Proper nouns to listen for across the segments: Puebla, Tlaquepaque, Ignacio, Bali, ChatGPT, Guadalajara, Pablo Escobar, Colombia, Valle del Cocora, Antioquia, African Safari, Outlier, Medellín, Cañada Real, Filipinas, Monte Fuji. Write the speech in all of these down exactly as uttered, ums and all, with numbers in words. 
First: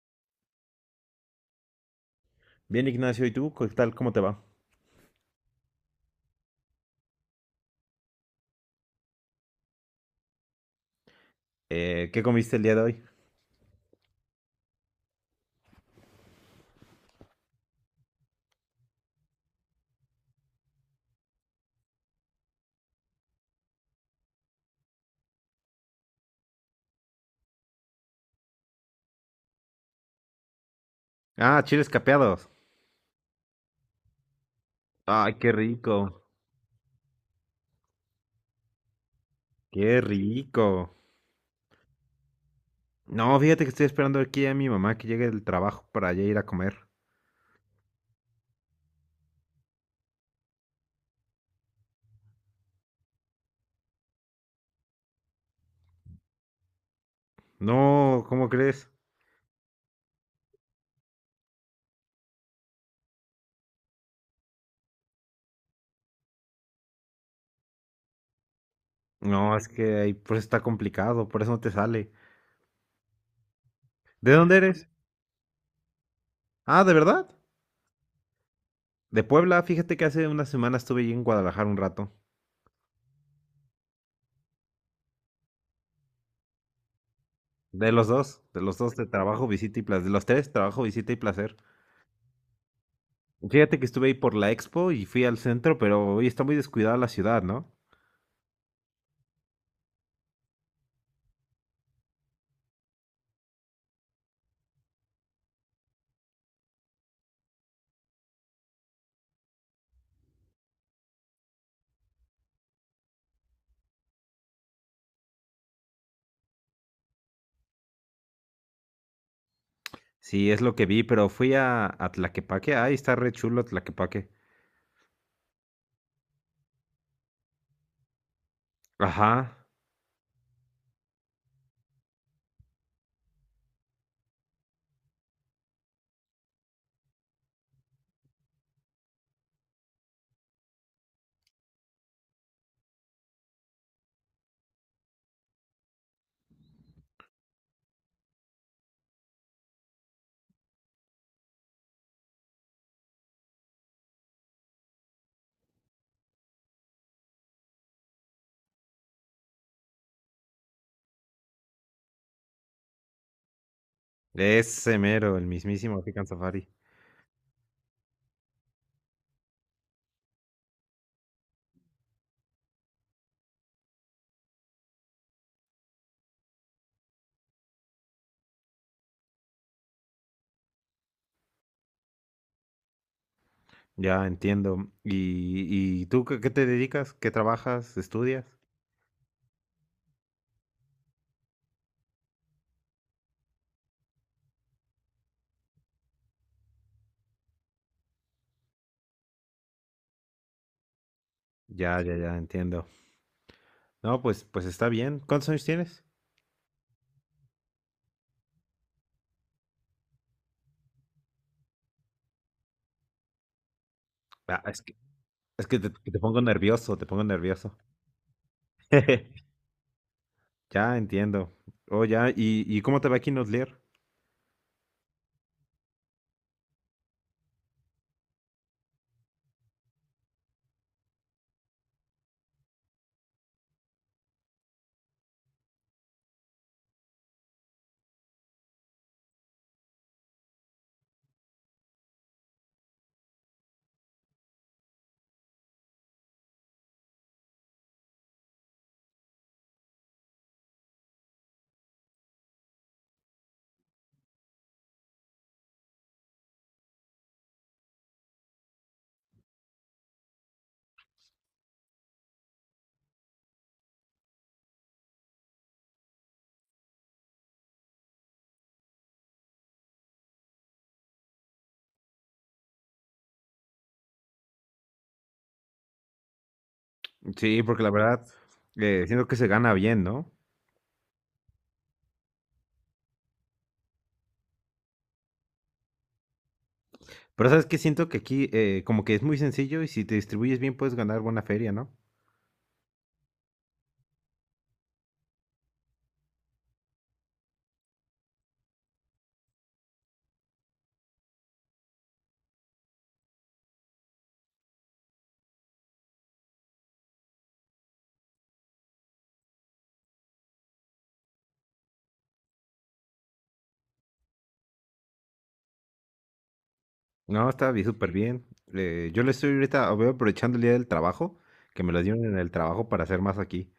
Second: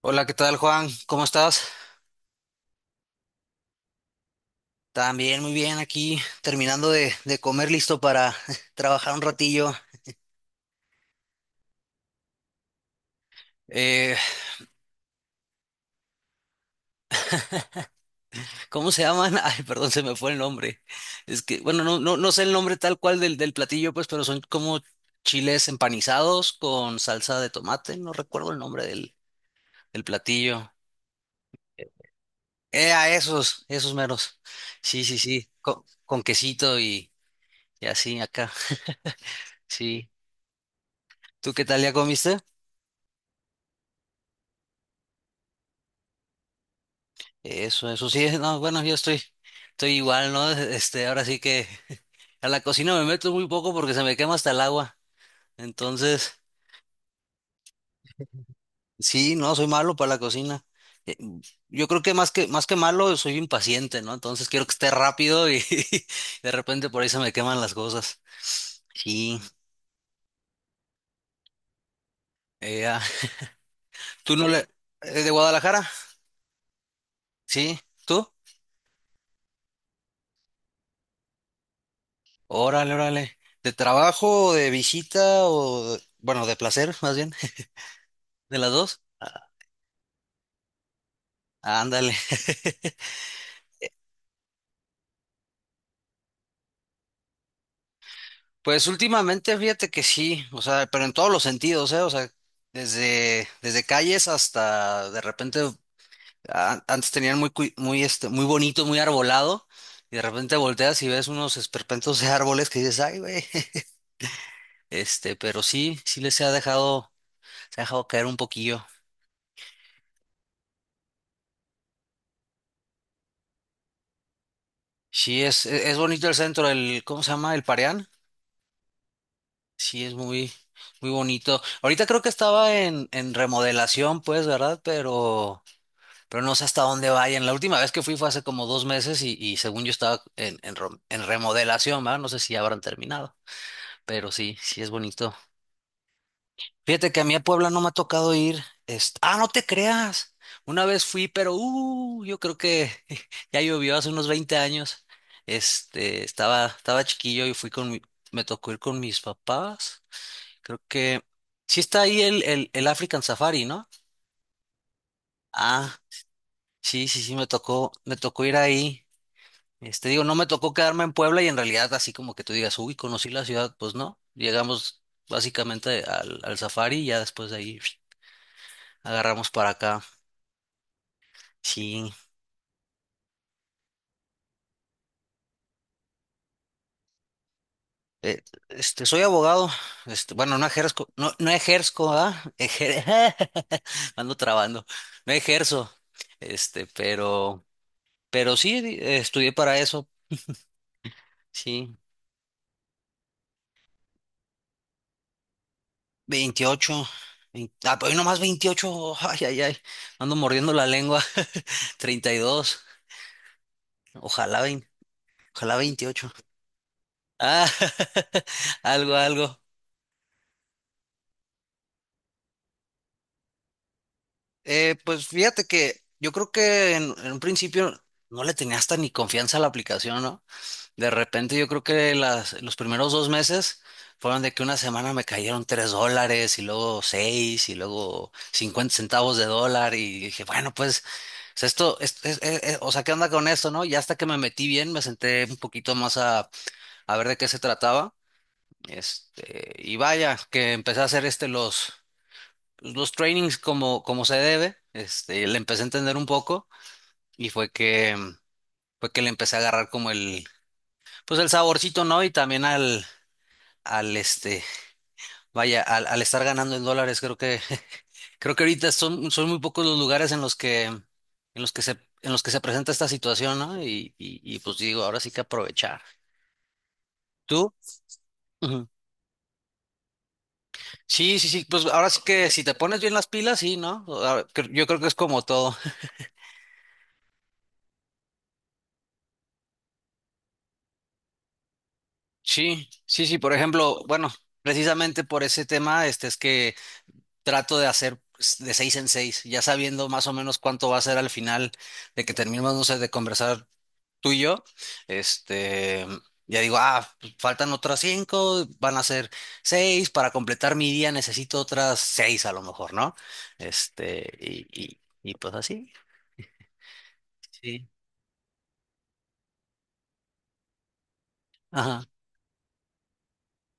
Hola, ¿qué tal, Juan? ¿Cómo estás? Bien, Ignacio, ¿y tú? ¿Qué tal? ¿Cómo te va? También muy bien aquí, terminando de, de comer, listo para trabajar un ratillo. Eh, ¿qué comiste el día de hoy? Eh, ¿Cómo se llaman? Ay, perdón, se me fue el nombre. Es que, bueno, no, no, no sé el nombre tal cual del, del platillo, pues, pero son como chiles empanizados con salsa de tomate. No recuerdo el nombre del, del platillo. Ah, chiles capeados. Eh, a esos, esos meros. Sí, sí, Ay, sí, qué con, con rico. quesito y, y así acá. Qué Sí. rico. ¿Tú qué tal ya comiste? No, fíjate que estoy esperando aquí a mi mamá que llegue del trabajo para ya ir a comer. Eso, eso sí, no, bueno, yo estoy, estoy igual, ¿no? Este, ahora sí que a la cocina me meto muy poco porque se me quema hasta el agua. Entonces, No, ¿cómo crees? sí, no, soy malo para la cocina. Eh, Yo creo que más que, más que malo, soy impaciente, ¿no? Entonces quiero que esté rápido y de repente por ahí se me queman las cosas. Sí, No, es que ahí por eso está complicado, por eso no te sale. eh, ah, ¿De ¿tú no dónde le, eres? eh, de Guadalajara? Ah, ¿de verdad? Sí, ¿tú? De Puebla, fíjate que hace una semana estuve allí en Guadalajara un rato. Órale, órale. ¿De trabajo, de visita o, de- bueno, de placer, más bien, De los dos, de de las los dos, dos? de trabajo, Ah, visita y placer. De los tres, trabajo, visita y placer. ándale. Fíjate que estuve ahí por la expo y fui al centro, pero hoy está muy descuidada la ciudad, ¿no? Pues últimamente fíjate que sí, o sea, pero en todos los sentidos, ¿eh? O sea, desde, desde calles hasta de repente, a- antes tenían muy, cui- muy, este, muy bonito, muy arbolado, y de repente volteas y ves unos esperpentos de árboles que dices, ay, güey, este, pero sí, sí les se ha dejado, se ha dejado caer un poquillo. Sí, es lo que vi, pero fui a, a Tlaquepaque. Ay, está re chulo Tlaquepaque. Sí, es, e- es bonito el centro, el, ¿cómo se llama? El Pareán. Ajá, Sí, es muy, muy bonito. Ahorita creo que estaba en, en remodelación, pues, ¿verdad? Pero... pero no sé hasta dónde vayan. La última vez que fui fue hace como dos meses y, y según yo estaba en, en, rom- en remodelación, ¿verdad? No sé si ya habrán terminado, pero sí, sí es bonito. Fíjate que a mí a Puebla no me ha tocado ir. est- Ah, no te creas. Una vez fui, pero uh, yo creo que ya llovió hace unos veinte años. Este, estaba, estaba chiquillo y fui con mi- me tocó ir con mis papás. Creo que sí está ahí el, el, el African Safari, ¿no? ese mero, el mismísimo Ah, African Safari. sí, sí, sí, me tocó, me tocó ir ahí. Este, digo, no me tocó quedarme en Puebla y en realidad así como que tú digas, uy, conocí la ciudad, pues no. Llegamos básicamente al, al safari y ya después de ahí agarramos para acá. Sí, Ya entiendo. ¿Y, y tú qué, qué te dedicas? ¿Qué trabajas? eh, ¿Estudias? este, soy abogado, este, bueno, no ejerzo, no, no ejerzo, ¿ah? Ejer- Ando trabando, no ejerzo, este, pero, pero sí, di- eh, estudié para eso, sí, Ya, ya, ya, entiendo. No, pues, pues está bien. ¿Cuántos años tienes? veintiocho vein- ah, pero hoy nomás veintiocho ay, ay, ay, ando mordiendo la lengua, treinta y dos Ojalá, Ah, es vein- que, es ojalá que te, que te veintiocho. pongo nervioso, te pongo Ah, nervioso. algo, algo. Ya entiendo. Oh, ya, ¿y, y cómo te va aquí en Outlier? Eh, pues fíjate que yo creo que en, en un principio no le tenía hasta ni confianza a la aplicación, ¿no? De repente yo creo que las, los primeros dos meses fueron de que una semana me cayeron tres dólares y luego seis y luego cincuenta centavos de dólar y dije, bueno, pues es esto, es- es- es- es- o sea, ¿qué onda con esto, no? Y hasta que me metí bien, me senté un poquito más a, a ver de qué se trataba. Este, y vaya, que empecé a hacer este los, pues, los trainings como, como se debe. Este, le empecé a entender un poco y fue que, mm, fue que le empecé a agarrar como el, pues el saborcito, ¿no? Y también al, al este, vaya, al, al estar ganando en dólares, creo que, creo que ahorita son, son muy pocos los lugares en los que, en los que se, en los que se presenta esta situación, ¿no? Y, y, y pues digo, ahora sí que aprovechar. Sí, ¿Tú? porque la verdad, Ujú. eh, siento que se gana bien, ¿no? Sí, sí, sí, pues ahora sí que si te pones bien las pilas, sí, ¿no? Ahora, cre- yo creo que es como todo. Pero sabes que siento que aquí eh, como que es muy sencillo y si te distribuyes bien puedes ganar buena feria, ¿no? Sí, sí, sí, por ejemplo, bueno, precisamente por ese tema, este es que trato de hacer pues, de seis en seis, ya sabiendo más o menos cuánto va a ser al final de que terminemos, no sé, de conversar tú y yo, este, ya digo, ah, pues, faltan otras cinco, van a ser seis, para completar mi día necesito otras seis a lo mejor, ¿no? Este, y, y, y pues así, No, está bien, sí, súper bien. Eh, yo le estoy ahorita, voy aprovechando el día del trabajo, que me lo dieron en el trabajo para hacer más aquí.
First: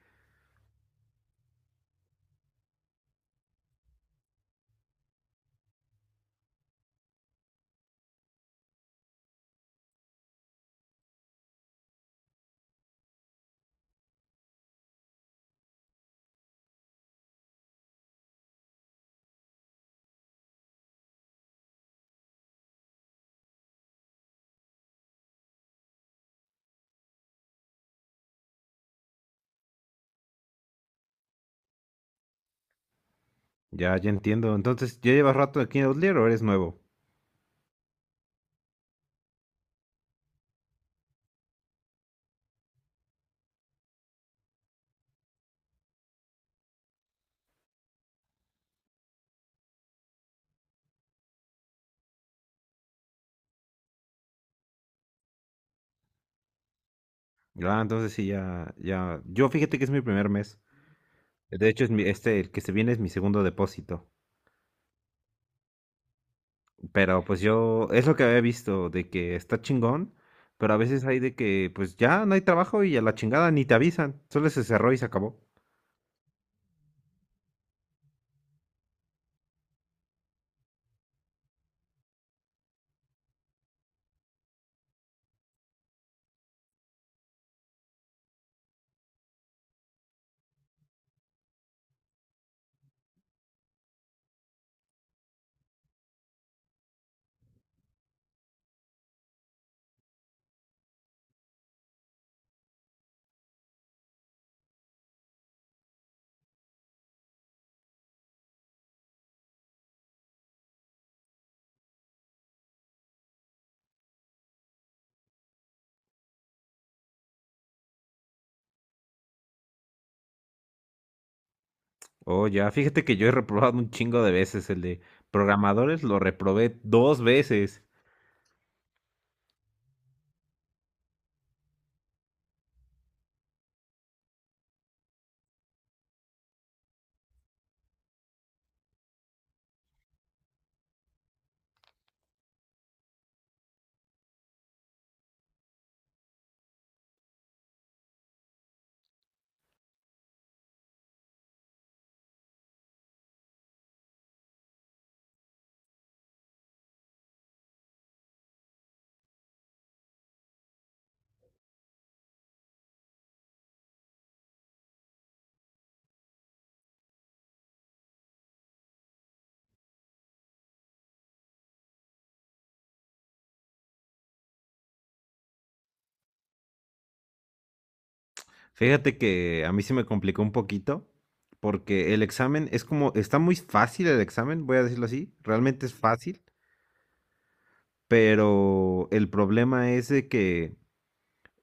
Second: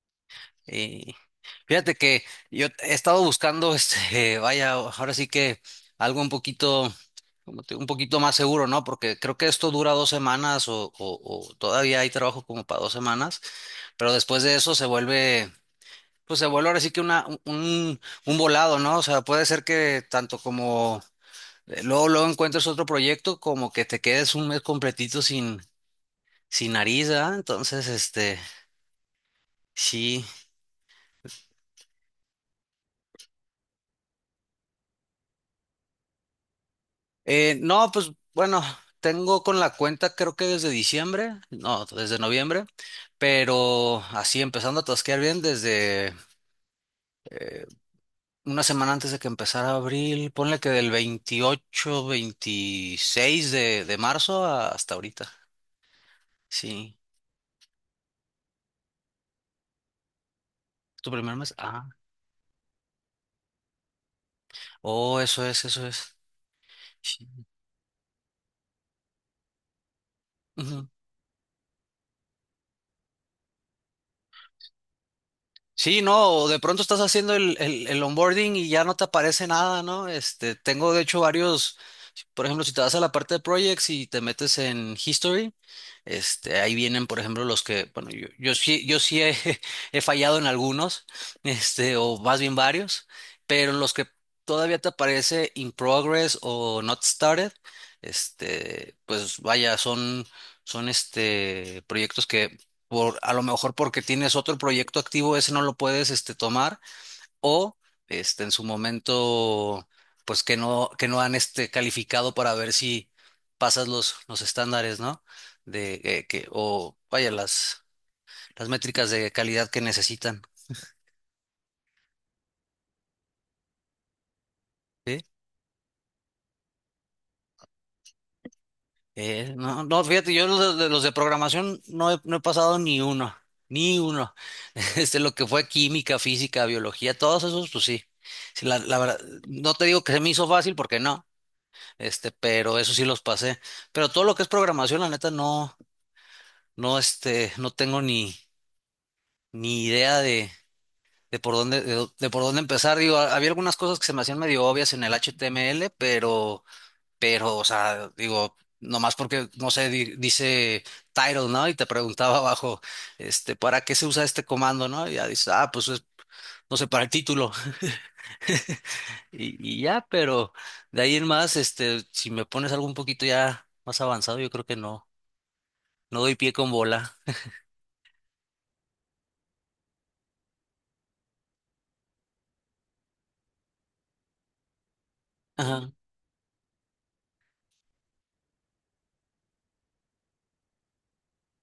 y fíjate que yo he estado buscando, este, vaya, ahora sí que algo un poquito, como te- un poquito más seguro, ¿no? Porque creo que esto dura dos semanas o, o- o todavía hay trabajo como para dos semanas, pero después de eso se vuelve, pues se vuelve ahora sí que una, un, un volado, ¿no? O sea, puede ser que tanto como eh, luego, luego encuentres otro proyecto, como que te quedes un mes completito sin, sin nariz, ¿ah? Entonces, este, sí. Ya, ya entiendo. Entonces, ¿ya llevas rato aquí en Outlier o eres nuevo? Eh, no, pues bueno, tengo con la cuenta creo que desde diciembre, no, desde noviembre, pero así empezando a tosquear bien desde una semana antes de que empezara abril, ponle que del veintiocho veintiséis de, de marzo a- hasta ahorita. Sí, Ah, entonces sí, ya, ya. Yo fíjate que es mi primer mes. ¿tu primer mes? De hecho, Ah, es mi, este, el que se viene es mi segundo depósito. oh, eso es, eso es. Pero Sí. pues yo, es lo que había visto, de que está chingón, pero a veces hay de que pues ya no hay trabajo y a la chingada ni te avisan, solo se cerró y se acabó. Sí, no, o de pronto estás haciendo el, el, el onboarding y ya no te aparece nada, ¿no? Este, tengo de hecho varios, por ejemplo, si te vas a la parte de projects y te metes en history, este, ahí vienen, por ejemplo, los que, bueno, yo, yo sí, yo sí he, he fallado en algunos, este, o más bien varios, pero en los que todavía te aparece in progress o not started, este, pues vaya, son, son este, proyectos que por, a lo mejor porque tienes otro proyecto activo, ese no lo puedes este, tomar, o este, en su momento, pues que no, que no han este, calificado para ver si pasas los, los estándares, ¿no? De eh, que, o vaya, las, las métricas de calidad que necesitan. Oh, ya, fíjate que yo he reprobado un chingo de veces el de ¿Sí? programadores, lo reprobé dos veces. Eh, no, no, fíjate, yo los de, los de programación no he, no he pasado ni uno, ni uno. Este, lo que fue química, física, biología, todos esos, pues sí. Sí, la, la verdad, no te digo que se me hizo fácil porque no, Este, pero eso sí los pasé. Pero todo lo que es programación, la neta, no, no, este, no tengo ni, ni idea de, de por dónde, de, dó- de por dónde empezar. Digo, ha- había algunas cosas que se me hacían medio obvias en el H T M L, pero, pero, o sea, digo, nomás porque, no sé, di- dice title, ¿no? Y te preguntaba abajo, este, ¿para qué se usa este comando, no? Y ya dices, ah, pues es, no sé, para el título. Y, y ya, pero de ahí en más, este, si me pones algo un poquito ya más avanzado, yo creo que no, no doy pie con bola. Fíjate que a mí se me complicó un poquito, porque el examen es como, está muy fácil el examen, voy a decirlo así, realmente Ajá, es fácil, pero el problema es de que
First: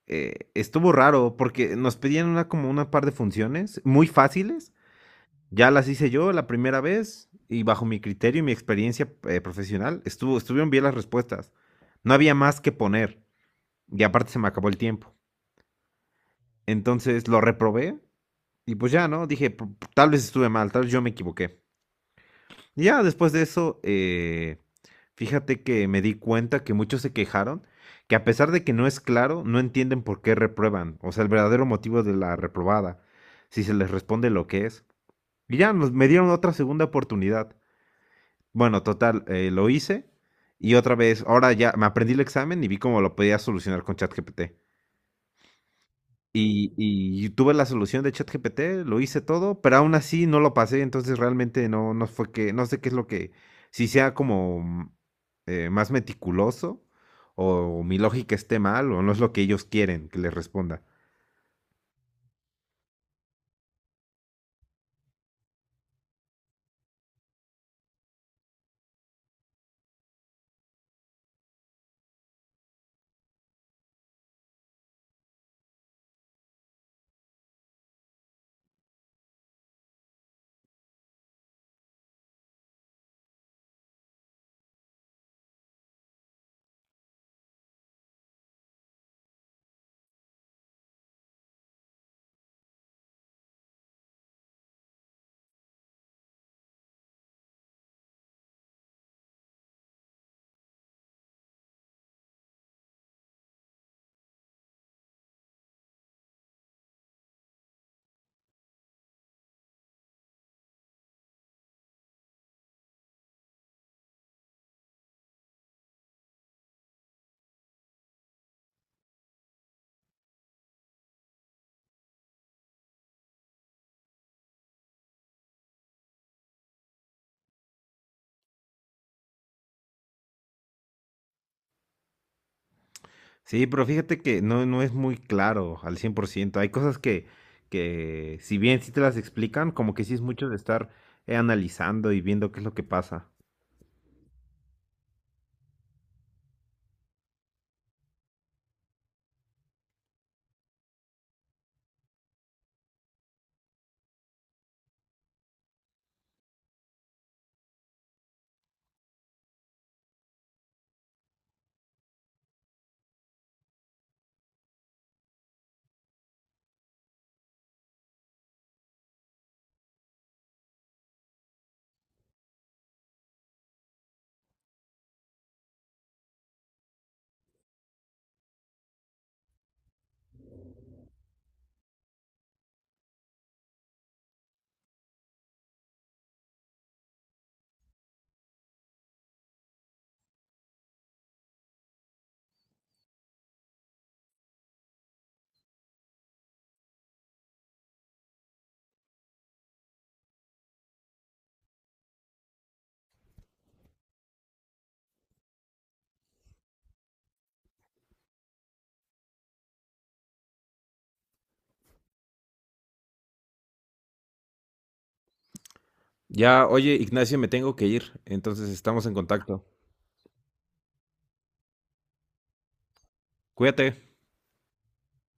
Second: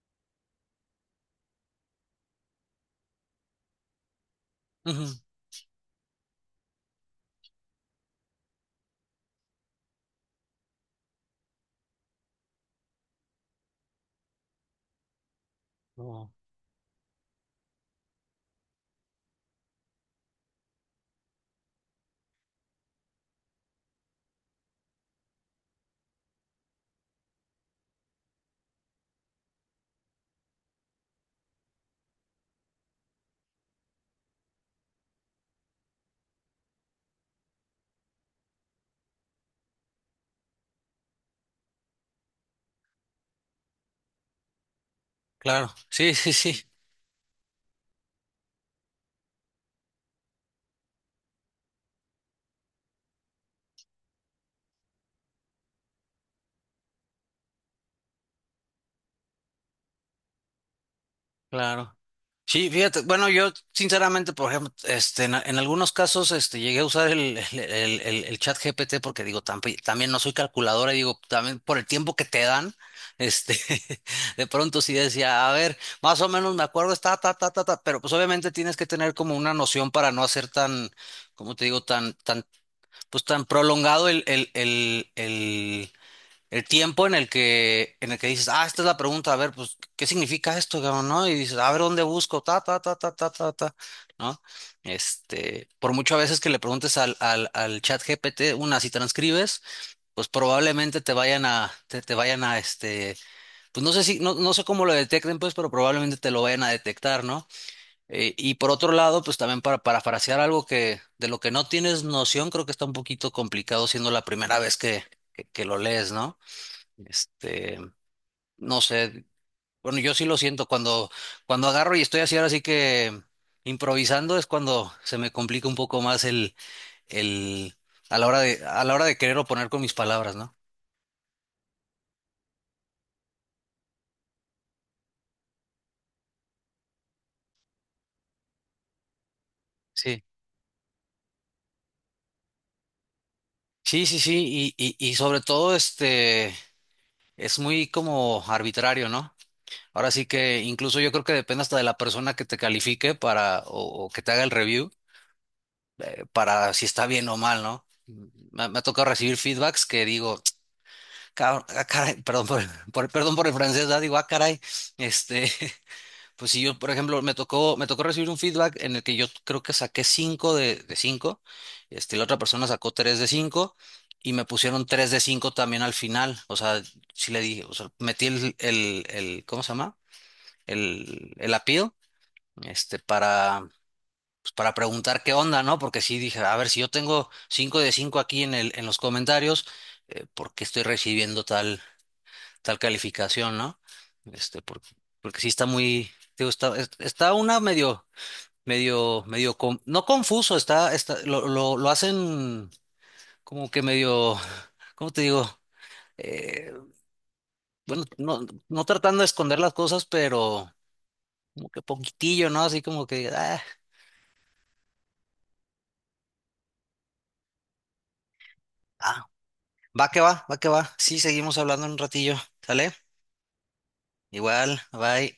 eh, estuvo raro porque nos pedían una como una par de funciones muy fáciles. ujú, Ya las hice yo la primera vez y bajo mi criterio y mi experiencia eh, profesional estuvo, estuvieron bien las respuestas. No había más que poner y aparte se me acabó el tiempo. no, Entonces lo reprobé y pues ya, ¿no? Dije, tal vez estuve mal, tal vez yo me equivoqué. Y ya después de eso, eh, fíjate que me di cuenta que muchos se quejaron, que a pesar de que no es claro, no entienden por qué reprueban, o sea, el verdadero motivo de la reprobada, si se les responde lo que es. Y ya nos, me dieron otra segunda oportunidad. Bueno, total, eh, lo hice y otra vez, ahora ya me aprendí el examen y vi cómo lo podía solucionar con ChatGPT. claro, sí, sí, sí, Y, y tuve la solución de ChatGPT, lo hice todo, pero aún así no lo pasé, entonces realmente no, no fue que, no sé qué es lo que, si sea como mm, eh, más meticuloso o mi lógica esté mal o no es lo que ellos quieren que les responda. claro. Sí, fíjate, bueno, yo sinceramente, por ejemplo, este, en, en algunos casos, este, llegué a usar el, el, el, el- el chat G P T porque digo, tamp- también no soy calculadora y digo, también por el tiempo que te dan, este, de pronto sí decía, a ver, más o menos me acuerdo, está, ta, ta, ta, ta, pero pues obviamente tienes que tener como una noción para no hacer tan, como te digo, tan, tan, pues tan prolongado el, el, el, el el tiempo en el que, en el que dices, ah, esta es la pregunta, a ver, pues, ¿qué significa esto, cabrón, no? Y dices, a ver, ¿dónde busco? Ta, ta, ta, ta, ta, ta, ta, ¿no? Este, por mucho a veces que le preguntes al, al, al chat G P T, una, si transcribes, pues probablemente te vayan a, te, te vayan a, este, pues no sé si, no, no sé cómo lo detecten, pues, pero probablemente te lo vayan a detectar, ¿no? Eh, y por otro lado, pues también para parafrasear algo que, de lo que no tienes noción, creo que está un poquito complicado siendo la primera vez que, que que lo lees, ¿no? Este, no sé, bueno, yo sí lo siento cuando, cuando agarro y estoy así ahora sí que improvisando es cuando se me complica un poco más el, el, a la hora de, a la hora de querer oponer con mis palabras, ¿no? Sí, pero fíjate que no, no es muy claro al cien por ciento. Hay cosas que, que si bien sí te las explican, como que sí es Sí. mucho de estar eh, analizando y viendo qué es lo que pasa. Sí, sí, sí, y, y, y sobre todo este, es muy como arbitrario, ¿no? Ahora sí que incluso yo creo que depende hasta de la persona que te califique para, o, o que te haga el review, eh, para si está bien o mal, ¿no? Mm, Me, me ha tocado recibir feedbacks que digo, Ca- ah, caray, perdón por, por- perdón por el francés, ¿verdad? Digo, ah, caray, este, pues si yo, por ejemplo, me tocó, me tocó recibir un feedback en el que yo creo que saqué cinco de, de cinco, este, la otra persona sacó tres de cinco y me pusieron tres de cinco también al final, o sea, sí le dije, o sea, metí el, el, el- ¿cómo se llama? El, el appeal, este, para, pues, para preguntar qué onda, ¿no? Porque sí dije, a ver, si yo tengo cinco de cinco aquí en el, en los comentarios, eh, ¿por qué estoy recibiendo tal? tal calificación, ¿no? Este, porque, porque sí está muy, digo, está, es- está una medio, medio, medio, con- no confuso, está, está, lo, lo, lo hacen como que medio, ¿cómo te digo? Eh, bueno, no, no tratando de esconder las cosas, pero como que poquitillo, ¿no? Así como que, ah, Ya, oye, Ignacio, me tengo que ir, entonces estamos en ah, contacto. va que va, va que va. Sí, seguimos hablando en un ratillo, ¿sale? Cuídate. Igual, bye.